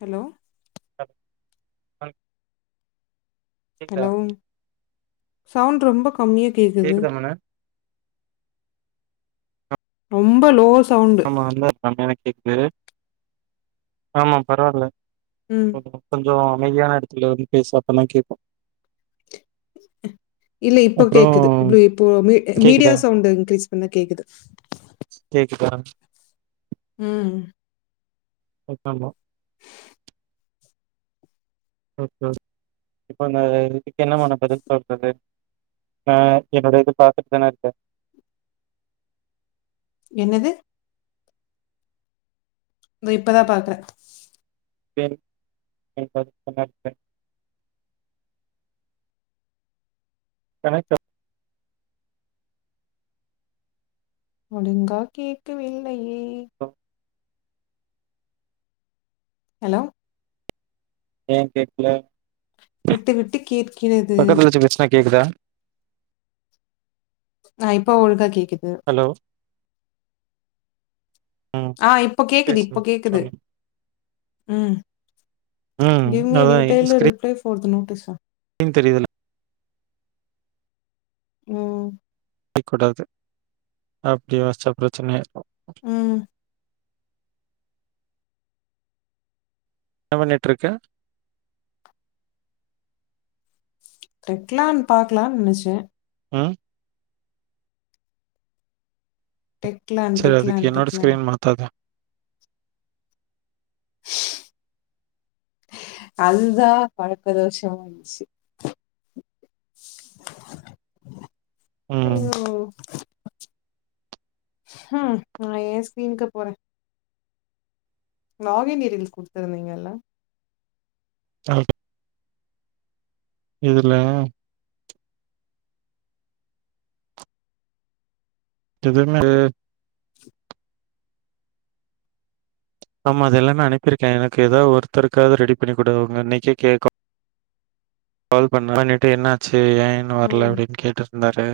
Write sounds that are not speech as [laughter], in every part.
Hello டக் சன் hello sound ரொம்ப கம்மியா கேக்குது கேக்குதா மேன ரொம்ப லோ சவுண்ட் வந்தா கம்மியாதா கேக்குது ஆமா பரவால்ல ம் கொஞ்சோ அமைதியான எடத்துல வந்து பேசு அப்பந்தா கேக்கு இல்ல இப்போ அப்றோ கேக்குது ப்ளு இப்போ மீ அ மீடியா கேக்குதா சவுண்ட்டு இன்க்ரீஸ் பண்ணா கேக்குது கேக்குதா ம் உக்காந்தோ ஓகே இப்போ அந்த இதுக்கு என்ன மேடம் பதில் சொல்றது அ என்னோட இது பாத்துட்தான இர்க்க என்னது தோ இப்பதா பாக்ற [unintelligible] கனெக்ட்டா ஒடுங்கா கேட்கவில்லையே ஆகட்டு. ஹெலோ ஏ கேக்ல விட்டு விட்டு கேட்கிறது பக்கத்துல வெச்சு பேச்னா கேக்குதா அ இப்ப ஒழுகா கேக்குது ஹலோ ம் ஆ இப்ப கேக்குது பேசுங்க இப்ப கேக்குது சொல்லு ம் ம் கிவ் மி அ அதா டீடைல் ரிப்ளே ஃபார் த நோட்டீஸா ன் தெரிதல்ல ம் அடிக் கூடாது அப்டியே வாசிச்சா பிரச்சன ஆயிரு ம் என்ன பண்ணிட்ருக்க ரெக்லான் பாக்லான் நெனச்சே ம் டெக்லான் செரி டெக்லான் அதுக்கு என்னோட டெக்லான் ஸ்கிரீன் மாத்தாத அதுதா பழக்க தோஷ வன்ச்சி ம். அயோ ம் நா ஏ ஸ்கிரீனுக்கு போறே நாவீன் நீரில் குடுத்துருந்தீங்கல்ல [unintelligible] இதுல இது என்னடு ஆமா அது எல்லாமே அனுப்பிருக்கே எனக்கு எதாவ் ஒருத்தருக்காவது ரெடி பண்ணி குடு அவுங்க அன்னைக்கே கேக்கா கால் பண்ண பண்ணிட்டு என்ன ஆச்சி ஏ இன்னு வர்ல ம் அப்டின் கேட்டர் ந்தாரு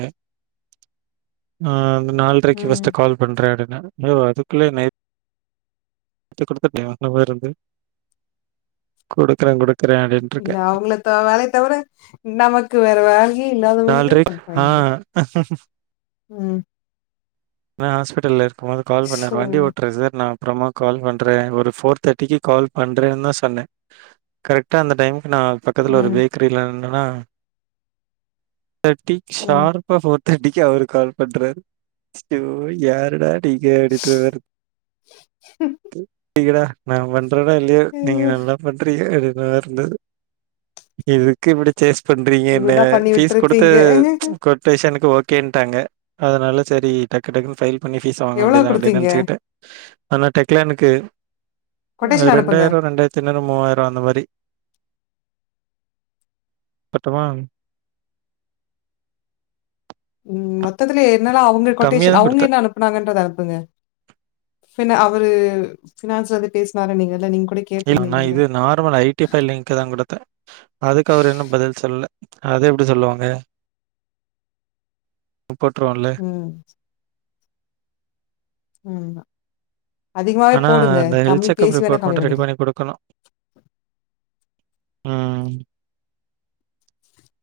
அ நாள்ரைக்கு ம் ஃபஸ்ட்டு கால்ப் பண்றாடுங்க யோ அதுக்குள்ளே நேத் த்து குடுத்துட்டே இன்னு வேற எது குடுக்றே குடுக்றே அப்டின் இல்ல அவுங்களத்த வேலையத் தவர நமக்கு வேற வேல யே இல்லாத மாரியே ஆ பண்றாய்ங்க ம் நா ஹாஸ்பிட்டல்ல இருக்கும் போது கால் பண்ணாரு சோ வண்டி ஒட்றே சார் நா அப்றமா கால் பண்றே ஒரு ஃபோர் தேர்ட்டிக்கு கால்ப் பண்றேன்னுதா சொன்னே கரெக்டா அந்த டைம்க்கு நா பக் பக்கத்துல ஒரு ம் பேக்கரில நின்னனா ம் ஸார்ப் இப்ப போர் தேட்டிக்கு அவரு கால் பண்றாரு ஐயோ யாருடா நீங்க அப்டின்றா மாரி [unintelligible] நா பண்றனே இல்லியோ நீங்க ஐயோ நல்லா பண்றிங்க அப்டின்ற மாரி இருந்தது இதுக்கு இப்டி சேஸ் பண்றீங்க என்ன இவ்ளதான் பண்ணி ஃபீஸ் குடுத்து விட்டுருப்பீங்க ஃபேஷன்க்கு ஓகேனுட்டாங்க அதனால செரி டக்கு டக்குனு ஃபைல் பண்ணி பீஸ் வாங்க எவ்ளோ வேண்டியது தா அப்டின்னு குடுத்தீங்க நெனச்சிகிட்டே ஆனா டெக்லானுக்கு கொட்டேஷன் அனுப்புங்க ரெண்டாயிரோ ரெண்டாயிரத்த தைநூறு மூவாயிரோ அந்த மாரி பட்டுமா ம் மொத்ததுல என்னல்லா அவுங்க கம்மியா கொட்டேஷன் தான் அவுங்க குடுத்தேன். என்ன அனுப்பு னங்க அனுப்புங்க பினான் அவரு பினான்ஸ்ல இருந்து பேசினாருனீங்கல்லா நீங்கல்ல நீங்க கூட இல்ல நா கேட்டிருந்தீங்கல்ல இது normal I D file link தா குடுத்தே அதுக்கு அவர் இன்னு பதில் சொல்லல அது எப்டி சொல்லுவாங்க புக் போட்டுவோல இல்ல ம் ம் அதிகமாவே போடுங்க கம்மி பேசி வேணா கம்மி பண்ணிக்கலா குடுக்கணு ம்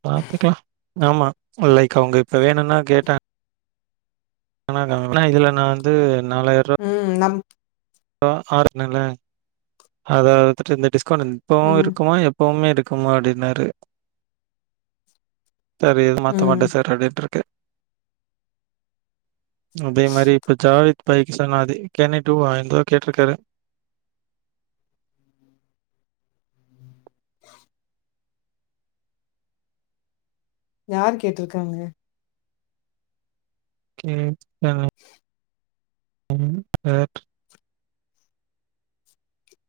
பாத்துக்கலா ஆமா லைக் அவுங்க வேணும்னா கேட்ட இதுல நா வந்து நாலாயிரோ ம் நம் இப்ப ஆறுனல்ல அத அதுட்டு இந்த டிஸ்கவுண்ட் இப்பவு ம். இருக்குமா எப்பவுமே இருக்குமா அப்டின்னாரு செரி இது மாத்த ம். மாட்ட சார் அப்டின்ட்டுருக்கே அதே மாரி இப்ப ஜாவத் பைக் சொன்னாேரு கேன டூவா கேட்டிருக்காரு யார் கேட்டிருக்காங்க [unintelligible]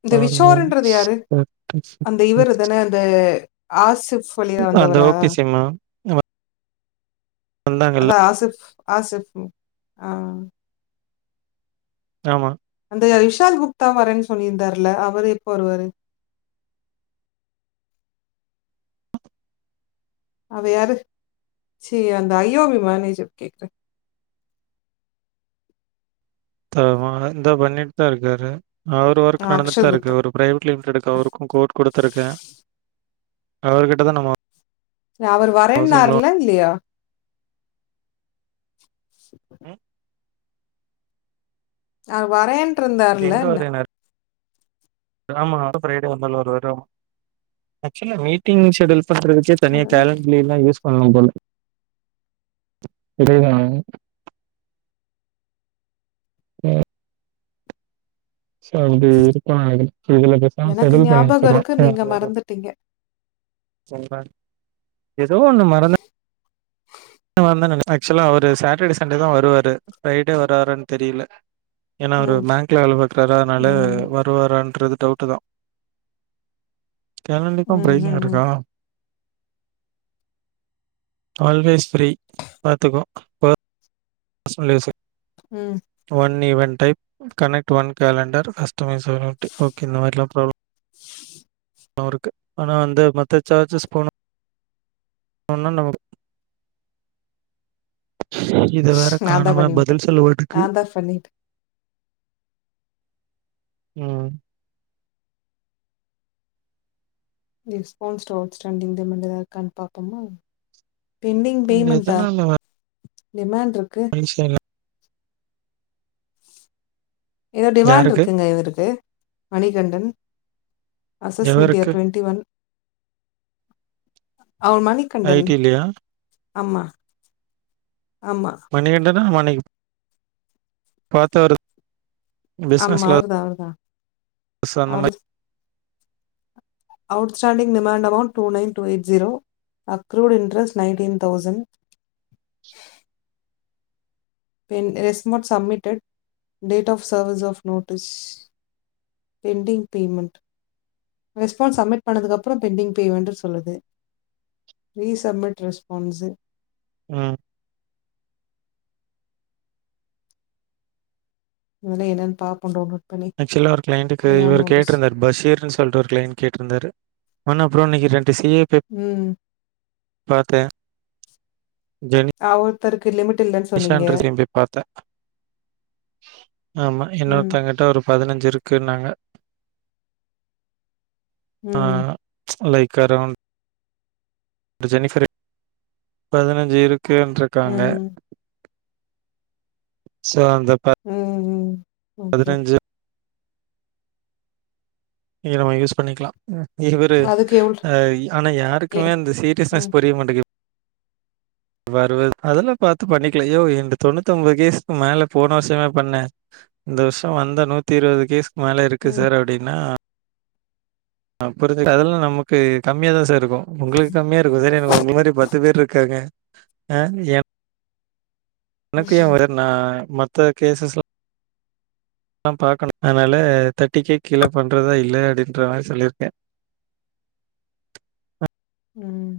இந்த விஷோர்ன்றது ஆல்வேஸ் யாரு தட் இஸ் அந்த இவரு தானே அந்த ஆசிஃப் வழியா அந்த வந்தவரா ஓகே சிமா. வந்தாங்கல்ல. அதா ஆசிஃப் ஆசிஃப் அ ஆமா அந்த விஷால் குப்த்தா வரேன்னு சொல்லியிருந்தார் இல்ல அவரு எப்ப வருவாரு அவ யாரு அந்த ஐ ஒ மேனேஜர் கேக்குறே [unintelligible] இந்தா பண்ணிட்டு தா இருக்காரு அவரு ஆ ஒர்க் நடந்துட்டு தா அக்ஷய் இருக்கு குப்தா. ஒரு பிரைவேட் லிமிடெட்க்கு அவருக்கு கோட் குடுத்து இருக்கே அவர்கிட்ட தா நம்ம அவரு ஹவுசிங் லோன் வரேன்னாறுயில்ல இல்லியா ம் அவரு வரே எங்க வரேன்னாரு ஆமா ப்ரிடே வந்தாலு வருவாரு ஆக்சுவலா மீட்டிங் ஷெட்யூல் பண்றத்துக்கே தனியா அதனால கேலண்டர்ல எல்லா யூஸ் பண்ணலு போல [unintelligible] ம் சோ அப்டி இருக்கு இதுல பேசாம எனக்கு ஷெட்யூல் பண்ணி ஞாபகம் இருக்கு, நீங்க வெச்சிரனு [unintelligible] மறந்துட்டீங்க. சொல்ற எதோ ஒண்ணு மறந்த வந்தேன்னா ஆக்சுவலா அவரு சாட்டர்டே சண்டே தா வருவாரு ஃப்ரைடே வருவாரான்னு தெரில ஏன்னா அவரு ம். பேங்க்ல வேல பாக்கிறாரா அதனால ம். வருவாரான்றது டவுட்டு தா ம். கேளண்டிக்கு ம். [unintelligible] ம். இருக்கா ஆல்வேஸ் ஃப்ரீ பாத்துக்கோ [unintelligible] ம் one event type connect one calendar customise okay இந்த மாரிலா ப்ராப்ளம் ஆ இருக்கு ஆனா வந்து மத்த சார்ஜஸ் போனா போனா நமக் இத வேற காணும பதில் சொல்ல மாட்டுக்கு பண்ணிட்டு ம் ரெஸ்பான்ஸ் அவுட் ஸ்டாண்டிங் த மினரல் இருக்கான்னு பாப்போமா பெண்டிங் இது பேமெண்டா டிமாண்ட் இருக்கு முடிஸ்ட்டே எல்லா ஏதோ டிமாண்ட் யாருக்கு? இருக்குங்க இவருக்கு மணிகண்டன் அசஸ் மீடியா எவருக்கு? ட்வென்டி ஒன் அவ மணிகண்டன் ஐடிலயா? ஆமா ஆமா மணிகண்டனா மனை பாத்தாரு ஆமா அவர்தா அவர்தா ச அந்த மாரி outstanding demand amount two nine two eight zero accrued interest nineteen thousand பெண் ரெஸ்ட்மோட் submitted date of service of notice pending payment response submit பண்ணதுக்கப்புற பெண்டிங் பேமெண்டுனு சொல்லுது ரீசப்மிட் ரெஸ்பான்ஸு ம் மொதல்ல என்னன்னு பாப்போ ‌டவுன்லோட் ஆக்ச்சுவலா ஒரு கிளைண்டுக்கு இவர் கேட்ருந்தாரு பஷீர்னு சொல்ட்டு ஒரு கிளைன்ட் கேட்ருந்தாருஆனா அப்புற இன்னைக்கு ரெண்டு சி ஏ பேப் ம் பாத்தே ஜெனி ஒருத்தருக்கு லிமிட் இல்லைன்னு சொன்னீங்க னிசான்ற சேம் டேய் பாத்த ஆமா ம் இன்னொருத்தங்கிட்ட ஒரு பதினஞ்சு இருக்குன்னாங்க ஆ ம், லைக் அரவுண்ட் ஜெனிஃபரு பதினஞ்சு இருக்குன்ருக்காங்க ம், சோ அந்த ப ம் ம் ஓகே இங்க நம்ம யூஸ் பண்ணிக்கலா ம் இவரு அதுக்கு எவ்ளோ ஆ ஆனா எ யாருக்குமே அந்த சீரியஸ்னஸ் ம், புரிய மாட் வருவது அதெல்லா பாத்து பண்ணிக்கலா யோவ் இந்த தொண்ணூத்தொம்போது கேஸ்க்கு மேல போன வர்ஷமே பண்ண இந்த வர்ஷ வந்த நூத்தி இருவது கேஸ்க்கு மேல இருக்கு ம், சார் அப்டின்னா ஆ புரிஞ்சுக்கது அதெல்லா நமக்கு கம்மியாதா சார் இருக்கு உங்களுக்கு கம்மியா இருக்கு சார் எனக்கு உங்கள மாரி பத்து பேர் இருக்காங்க ஆ எம் எனக்கு ம், ஏ வர நா மத்த கேசஸ் லா பாக்கனு அதனால தர்ட்டிக்கே கீழே பண்றதா இல்லையா அப்டின்ற மாரி சொல்லிருக்கே ம்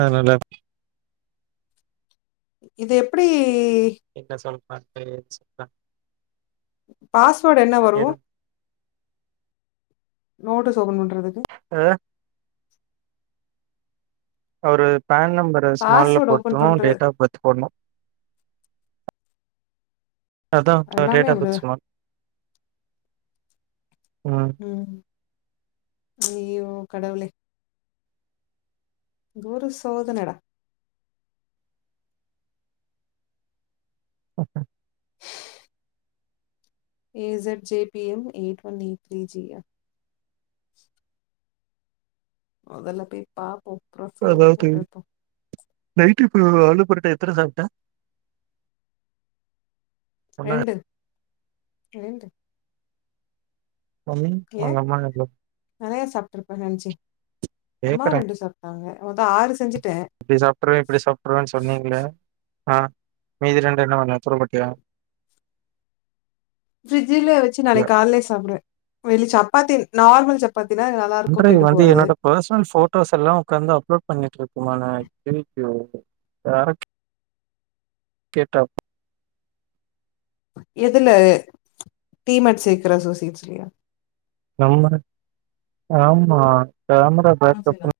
அதனால இது எப்டி என்ன சொல்ற ‌நானு [unintelligible] பாஸ்வேர்டு என்ன வரு ஏதும் நோட்டீஸ் ஓப்பன் பண்றதுக்கு ஆ அவரு பேன் நம்பரு ஸ்மால்ல பாஸ்வேர்ட் ஓப்பன் போட்டும் பண்றது டேட் ஆஃப் பர்த் போட்ணு அதா அவர் எல்லாமே டேட்டாஃப் அப்டிதா. பர்த் சொன்னா ம் ம் அய்யோ கடவுளே குரு சோதனடா [unintelligible] ஈஜட் J B M eight one eight three ஜீயா மொதல்ல போய் பாப்போ புரொஃபைல்ல அதாவது போட்டு வெப்போ நைட்டு இப்ப ஆலு பொரட்டா எத்தன சாப்ட்ட ஒண்ணா? ரெண்டு ரெண்டு மம்மி ஏ உங்க அம்மா நறையா சாப்ட்டிருப்பே நென்ச்சி அம்மாவு கேக்குறேன். ரெண்டு சாப் ட்டாங்க மொத்தோ ஆறு செஞ்சுட்டே அப்டி சாப்ட்ருவே இப்டி சாப்ட்ருவேன் சொன்னீல ஆ மீதி ரெண்டு என்ன பண்ண தூர போட்டியா ஃபிரிஜ்ஜில வச்சு நாளைக்கால்லே சாப்டுவே வெளி சப்பாத்தி நார்மல் சப் பாத்தீனா நல்லா இருக்கு பண்றது கெட்டு வந்து போவாது என்னோட பர்ஸ்னல் ஃபோட்டோஸ் எல்லா ஒக்காந்து அப்லோட் பண்ணிட்ருக்குமா நா அய்யய்யோ வேற கேட்டா எதுல டீமேட் சேக்குற அசோசிட்ஸ்லயா நம்ம ஆமா கேமரா பேக்கப்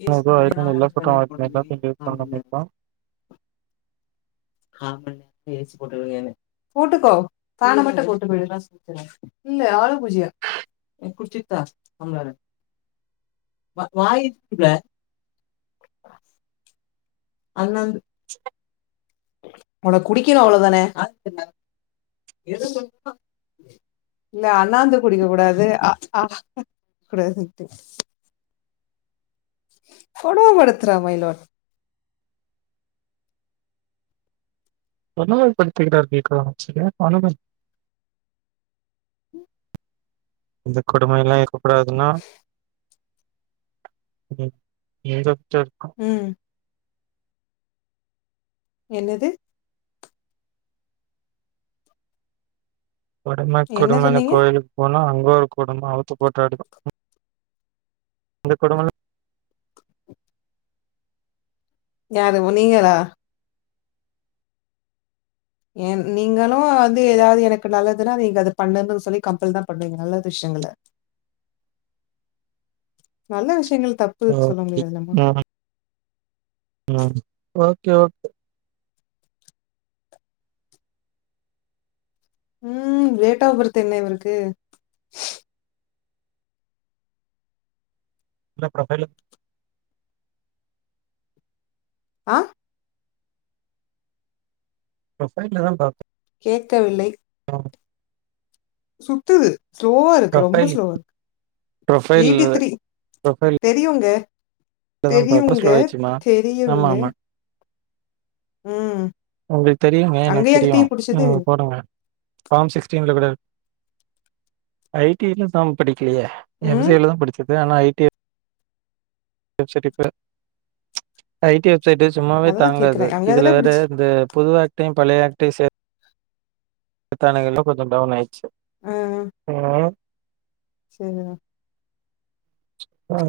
[unintelligible] [unintelligible] போட்டுக்கோ பேனமட்டும் போட்டுக்க வேண்டியது தான் இல்ல ஆலம்பு இல்ல குச்சி [unintelligible] [unintelligible] ஒனக்கு குடிக்கணு அவ்ளோ தானே இல்ல அண்ணாந்து குடிக்க கூடாது அ ஆ கூடாதுன்ட்டு [inaudible] கொடும படுத்துறா மைலாட் கொடும படுத்திருக்காரு வீ காமாட்சிய [unintelligible] இந்த கொடுமைல்லா இருக்கக்கூடாதுன்னா [unintelligible] ம் என்னது கொடும என்ன கொடுமன்னு சொன்னீங்க கோயிலுக்கு போனா அங்க ஒரு கொடும அவுத்து போட்டு ஆடுதா இந்த கொடுமலா யாரு உ நீங்களா என் நீங்களு வந்து எதாவ்து எனக்கு நல்லதுன்னா நீங்க அது பண்ணனு சொல்லி கம்பெல் தா பண்ணுவீங்க நல்லதுஷ்யங்கள நல்ல விஷ்யங்கள் தப்பு சொல்ல முடியாதுல்லமா ஓகே ஓ ம் டேட் ஆஃப் பர்த் என்ன இவ்ருக்கு ப்ரொஃபைல் ஆ ப்ரொஃபைல்ல தா பா கேக்கவில்லை [inaudible] சுத்துது ஸ்லோவாருக்கு ரொம்ப ப்ரொஃபைல் ஸ்லோவாருக்கு ப்ரொஃபைல் எய்ட்டி த்ரீ ப்ரொஃபைல் தெரியுங்க இல்லதான்ப்பா ரொம்ப தெரியுங்க ஸ்லோ ஆயிடுச்சுமா தெரியுங்க ம். ஒங்ளுக்கு தெரியுங்க எனக்கு அங்கயா தீ தெரியு புடிச்சது? ம் போடுங்க ஃபார்ம் சிக்ஸ்டீன்ல குடு ஐ டி ல சம் படிக்கிலியா எம் ம். சி ல தா படிச்சது ஆனா ஐ டி [unintelligible] ஐ டி ப்சைட்டு சும்மாவே அததான் தாங்காது கேக்குறேன். அங்க இதுல தானே வேற புடிச்சு. இந்த பொதுவா க்டியு பழைய ஏக்டியு சே [inaudible] த்தானுகள்ல கொஞ்ச டவுன் ஆயிர்ச்சு. ம் ம். செரிதா. ஆ